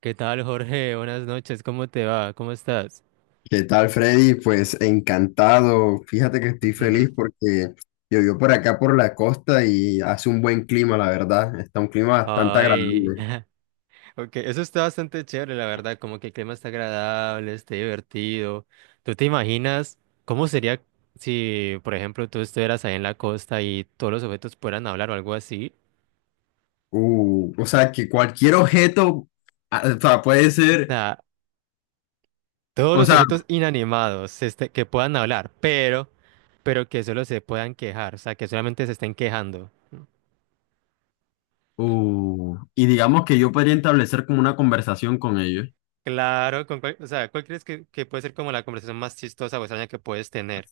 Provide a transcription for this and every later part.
¿Qué tal, Jorge? Buenas noches, ¿cómo te va? ¿Cómo estás? ¿Qué tal, Freddy? Pues encantado. Fíjate que estoy Ujú. feliz porque llovió por acá por la costa y hace un buen clima, la verdad. Está un clima bastante Ay, agradable. ok, eso está bastante chévere, la verdad, como que el clima está agradable, está divertido. ¿Tú te imaginas cómo sería si, por ejemplo, tú estuvieras ahí en la costa y todos los objetos pudieran hablar o algo así? O sea, que cualquier objeto, o sea, puede O ser, sea, todos o los sea, objetos inanimados que puedan hablar, pero que solo se puedan quejar, o sea, que solamente se estén quejando. Y digamos que yo podría establecer como una conversación con ellos. Claro, o sea, ¿cuál crees que puede ser como la conversación más chistosa o extraña que puedes tener?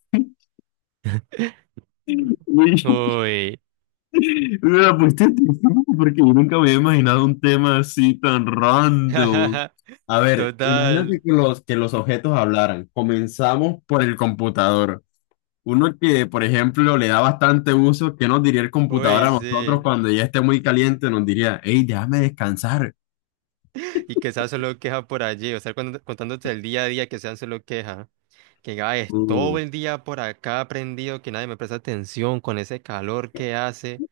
Uy, Me la pusiste difícil porque yo nunca me había imaginado un tema así tan random. A ver, total. imagínate que los objetos hablaran. Comenzamos por el computador. Uno que, por ejemplo, le da bastante uso, ¿qué nos diría el computador Uy, a nosotros sí. cuando ya esté muy caliente? Nos diría, hey, déjame descansar. Y que sea solo queja por allí, o sea, contándote el día a día que sean solo queja. Que ay, es todo Uh. el día por acá prendido, que nadie me presta atención con ese calor que hace.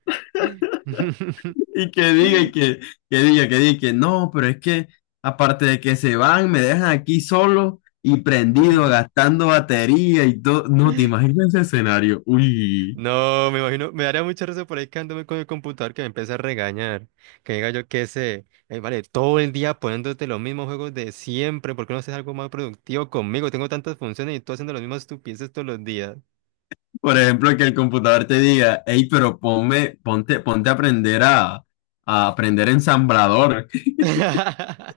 Y que diga y que, que diga, que diga, que no, pero es que aparte de que se van, me dejan aquí solo y prendido, gastando batería y todo. No, te imaginas ese escenario. Uy, No, me imagino, me daría mucha risa por ahí quedándome con el computador que me empieza a regañar. Que diga yo qué sé, vale, todo el día poniéndote los mismos juegos de siempre, ¿por qué no haces algo más productivo conmigo? Tengo tantas funciones y tú haciendo las mismas estupideces todos los días. por ejemplo, que el computador te diga, hey, pero ponte a aprender a aprender ensamblador.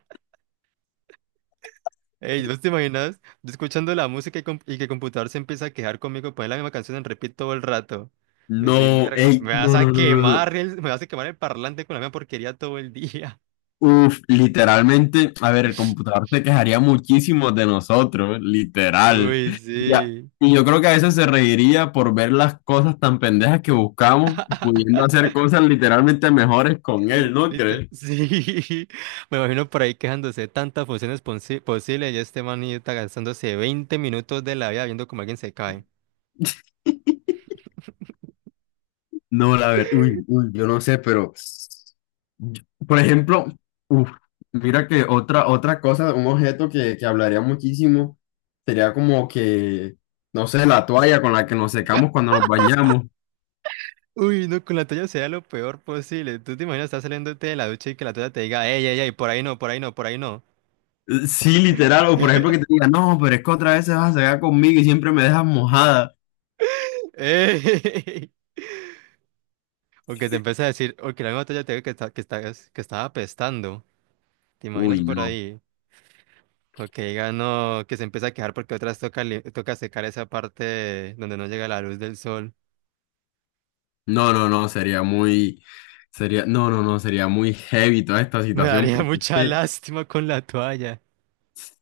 Ey, ¿vos te imaginas? Yo escuchando la música y que el computador se empieza a quejar conmigo, poner la misma canción en repeat todo el rato. Decir, No, "Mierda, hey, me vas no, a no, no, no, no. quemar me vas a quemar el parlante con la misma porquería todo el día. Uf, literalmente, a ver, el computador se quejaría muchísimo de nosotros, literal. Uy, Ya. sí. Y yo creo que a veces se reiría por ver las cosas tan pendejas que buscamos, pudiendo hacer cosas literalmente mejores con él, ¿no crees? Sí, me imagino por ahí quejándose de tantas funciones posibles y este manita gastándose 20 minutos de la vida viendo cómo alguien se cae. No, la verdad, uy, uy, yo no sé, pero, por ejemplo, uf, mira que otra cosa, un objeto que hablaría muchísimo sería como que, no sé, la toalla con la que nos secamos cuando nos bañamos. Uy, no, con la toalla sea lo peor posible. Tú te imaginas, estás saliéndote de la ducha y que la toalla te diga, ey, ey, ey, por ahí no, por ahí no, por ahí no. Sí, literal, o por ejemplo que te diga, no, pero es que otra vez se vas a sacar conmigo y siempre me dejas mojada. Ey. O que te empieza a decir, o que la misma toalla te diga que, está, que, estás- que estaba apestando. ¿Te imaginas Uy, por no, ahí? O que diga, no, que se empieza a quejar porque otras toca secar esa parte donde no llega la luz del sol. no, no, no, sería, no, no, no, sería muy heavy toda esta Me situación, daría mucha que, lástima con la toalla.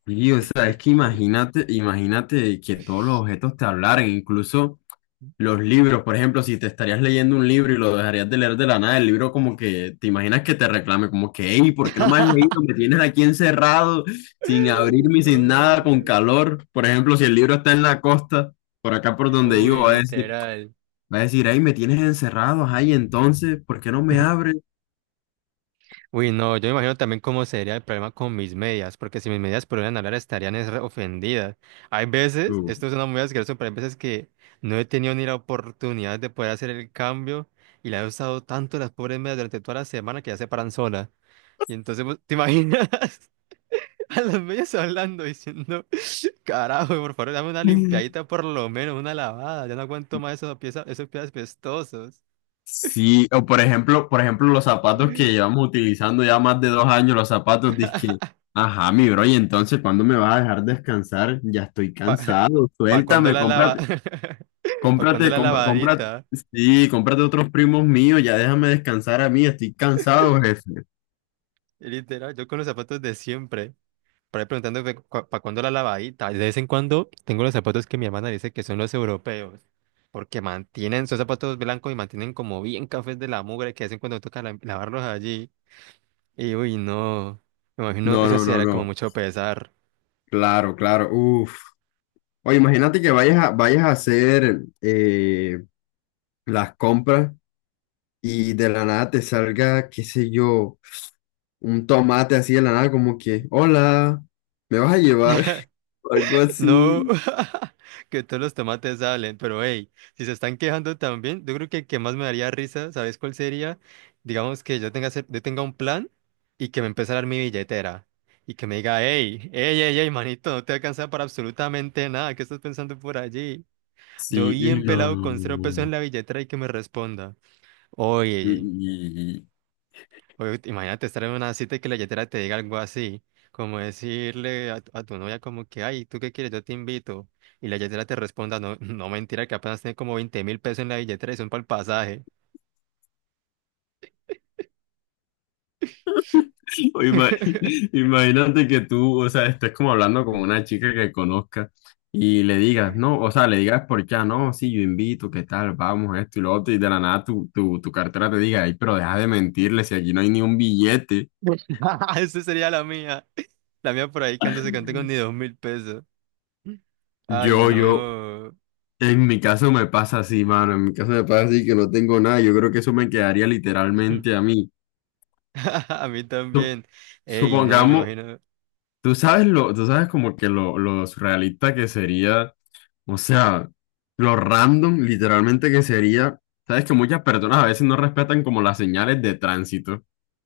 sí, o sea, es que imagínate que todos los objetos te hablaran, incluso. Los libros, por ejemplo, si te estarías leyendo un libro y lo dejarías de leer de la nada, el libro como que te imaginas que te reclame, como que, hey, ¿por qué no me has leído? Me tienes aquí encerrado, sin abrirme, y sin nada, con Uy, calor. Por ejemplo, si el libro está en la costa, por acá por donde vivo, uy, literal. va a decir, hey, me tienes encerrado, ay, entonces, ¿por qué no me abres? Uy, no, yo me imagino también cómo sería el problema con mis medias, porque si mis medias pudieran hablar estarían es re ofendidas. Hay veces, Uh. esto suena muy asqueroso, pero hay veces que no he tenido ni la oportunidad de poder hacer el cambio y la he usado tanto las pobres medias durante toda la semana que ya se paran sola. Y entonces, pues, ¿te imaginas? A los medios hablando, diciendo, carajo, por favor, dame una limpiadita por lo menos, una lavada. Ya no aguanto más esos pies pestosos. Sí, por ejemplo, los zapatos que llevamos utilizando ya más de dos años, los zapatos, dizque, ajá, mi bro, y entonces, ¿cuándo me vas a dejar descansar? Ya estoy Pa, cansado, pa cuando suéltame, la lava, pa cuando la cómprate, lavadita. sí, cómprate otros primos míos, ya déjame descansar a mí, estoy cansado, jefe. Y literal, yo con los zapatos de siempre. Por ahí preguntando pa cuando la lavadita. De vez en cuando tengo los zapatos que mi hermana dice que son los europeos. Porque mantienen, son zapatos blancos y mantienen como bien cafés de la mugre que hacen cuando lavarlos allí. Y uy, no. Me imagino, No, eso no, sí no, era como no, mucho pesar. claro, claro. Uf. Oye, imagínate que vayas a hacer las compras y de la nada te salga, qué sé yo, un tomate así de la nada, como que, hola, ¿me vas a llevar? O algo así. No, que todos los tomates salen, pero hey, si se están quejando también, yo creo que el que más me daría risa, ¿sabes cuál sería? Digamos que yo yo tenga un plan y que me empiece a dar mi billetera y que me diga, hey, hey, hey, hey, manito, no te alcanza para absolutamente nada, ¿qué estás pensando por allí? Yo Sí, uy, bien no, no, pelado no, con cero no, pesos en no. la billetera y que me responda, oye, Y- oye, imagínate estar en una cita y que la yetera te diga algo así, como decirle tu a tu novia como que, ay, ¿tú qué quieres? Yo te invito. Y la yetera te responda, no, no mentira, que apenas tiene como 20.000 pesos en la billetera y son para el pasaje. y- o ima- Imagínate que tú, o sea, estés como hablando con una chica que conozcas y le digas, no, o sea, le digas por qué, ah, no, sí, yo invito, qué tal, vamos, esto y lo otro, y de la nada tu cartera te diga, ay, pero deja de mentirle si aquí no hay ni un billete. Esa sería la mía. La mía por ahí cantándose cante con ni 2.000 pesos. Ay, Yo, yo, no. En mi caso me pasa así, mano. En mi caso me pasa así que no tengo nada. Yo creo que eso me quedaría literalmente a mí. A mí Sup- también. Ey, no, me Supongamos, imagino. Tú sabes como que lo surrealista que sería, o sea, lo random literalmente que sería. Sabes que muchas personas a veces no respetan como las señales de tránsito.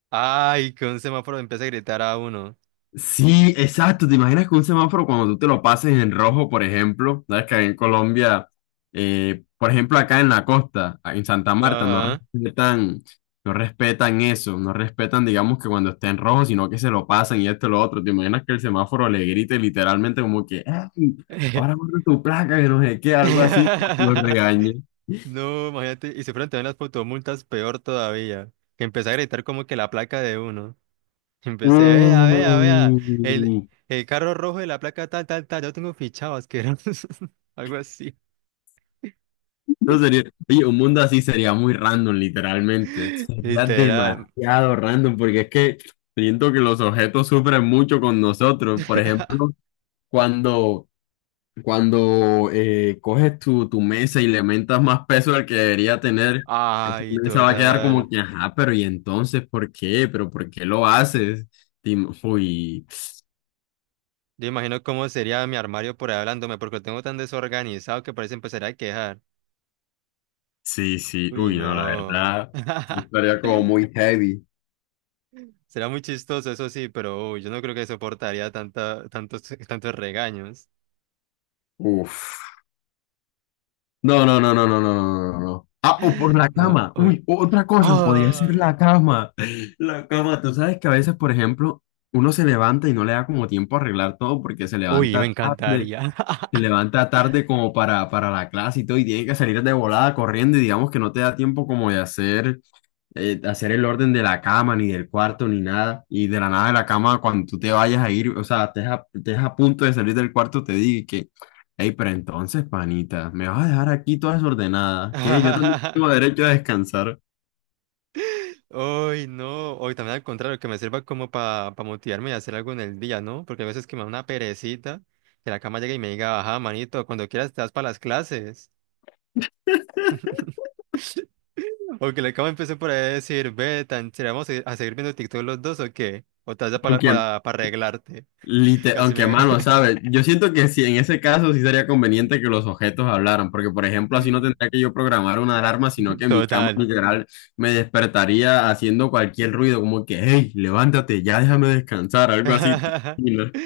Ay, que un semáforo empieza a gritar a uno. Sí, exacto. ¿Te imaginas que un semáforo cuando tú te lo pases en rojo, por ejemplo, sabes que ahí en Colombia, por ejemplo, acá en la costa, en Santa Marta, no Ajá. respetan, no respetan eso, no respetan, digamos, que cuando esté en rojo, sino que se lo pasan y esto y lo otro. ¿Te imaginas que el semáforo le grite literalmente como que, ¡ey! Ahora guarda tu placa, que no sé qué, algo así, como que lo regañe. No, imagínate, y se fueron también las fotomultas peor todavía, que empecé a gritar como que la placa de uno. Empecé, vea, vea, vea, el, Uh. el carro rojo de la placa tal, tal, tal, yo tengo fichado, asqueroso, algo así, No sería, oye, un mundo así sería muy random, literalmente. Sería literal. demasiado random, porque es que siento que los objetos sufren mucho con nosotros. Por ejemplo, cuando, cuando coges tu mesa y le aumentas más peso del que debería tener, esa Ay, mesa va a quedar como total. que, ajá, pero ¿y entonces por qué? ¿Pero por qué lo haces? Uy, Yo imagino cómo sería mi armario por ahí hablándome, porque lo tengo tan desorganizado que parece empezar a quejar. sí, sí, Uy, uy, no, la no. verdad, sí, estaría como muy heavy. Será muy chistoso, eso sí, pero uy, yo no creo que soportaría tanta, tantos, tantos regaños. Uf. No, no, no, no, no, no, no, no, no. Ah, o por la No, cama. uy. Uy, otra cosa, podría ser ¡Ay! la cama. La cama, tú sabes que a veces, por ejemplo, uno se levanta y no le da como tiempo a arreglar todo porque Uy, me encantaría. se levanta tarde como para la clase y todo y tiene que salir de volada corriendo y digamos que no te da tiempo como de hacer el orden de la cama, ni del cuarto, ni nada. Y de la nada de la cama, cuando tú te vayas a ir, o sea, estés a punto de salir del cuarto, te digo que, hey, pero entonces, panita, me vas a dejar aquí toda desordenada, que yo también tengo derecho a descansar. Uy, no. Hoy también al contrario, que me sirva como para motivarme y hacer algo en el día, ¿no? Porque a veces que me da una perecita, que la cama llegue y me diga, ajá, manito, cuando quieras te das para las clases. O que la cama empiece por ahí a decir, ve, tan chévere, vamos a seguir viendo TikTok los dos o qué. O te das Aunque para arreglarte. Casi Aunque, me. mano, ¿sabes? Yo siento que si en ese caso sí sería conveniente que los objetos hablaran, porque por ejemplo así no tendría que yo programar una alarma, sino que mi cama Total. literal me despertaría haciendo cualquier ruido, como que, hey, levántate, ya déjame descansar, algo así.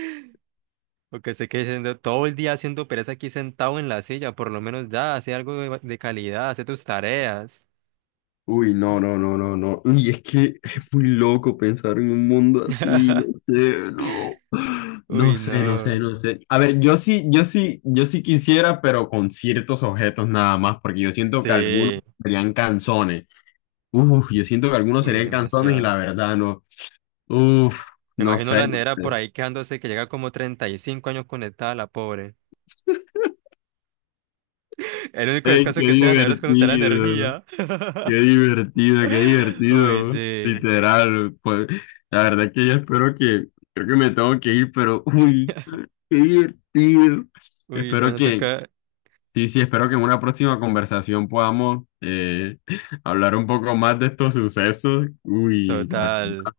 Porque se quede siendo todo el día haciendo pereza aquí sentado en la silla, por lo menos ya, hace algo de calidad, hace tus tareas. Uy, no, no, no, no, no. Y es que es muy loco pensar en un mundo así, no sé, no. No Uy, sé, no sé, no. no sé. A ver, yo sí quisiera, pero con ciertos objetos nada más, porque yo siento que algunos Sí, serían canzones. Uf, yo siento que algunos uy, serían canzones y demasiado. la verdad no. Uf, Me no imagino sé, la no nevera por sé. ahí quejándose que llega como 35 años conectada, la pobre. El único Ey, descanso qué que tiene la nevera es cuando se da la divertido, energía. qué divertido, qué Uy, divertido. sí. Literal, pues, la verdad es que yo espero que, creo que me tengo que ir, pero uy. Qué divertido. Uy, Espero bueno, que, toca. sí, sí, espero que en una próxima conversación podamos hablar un poco más de estos sucesos. Uy, la verdad. Total.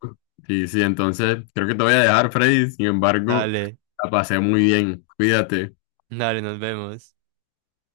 Sí, sí, entonces creo que te voy a dejar, Freddy. Sin embargo, Dale, la pasé muy bien. Cuídate. dale, nos vemos.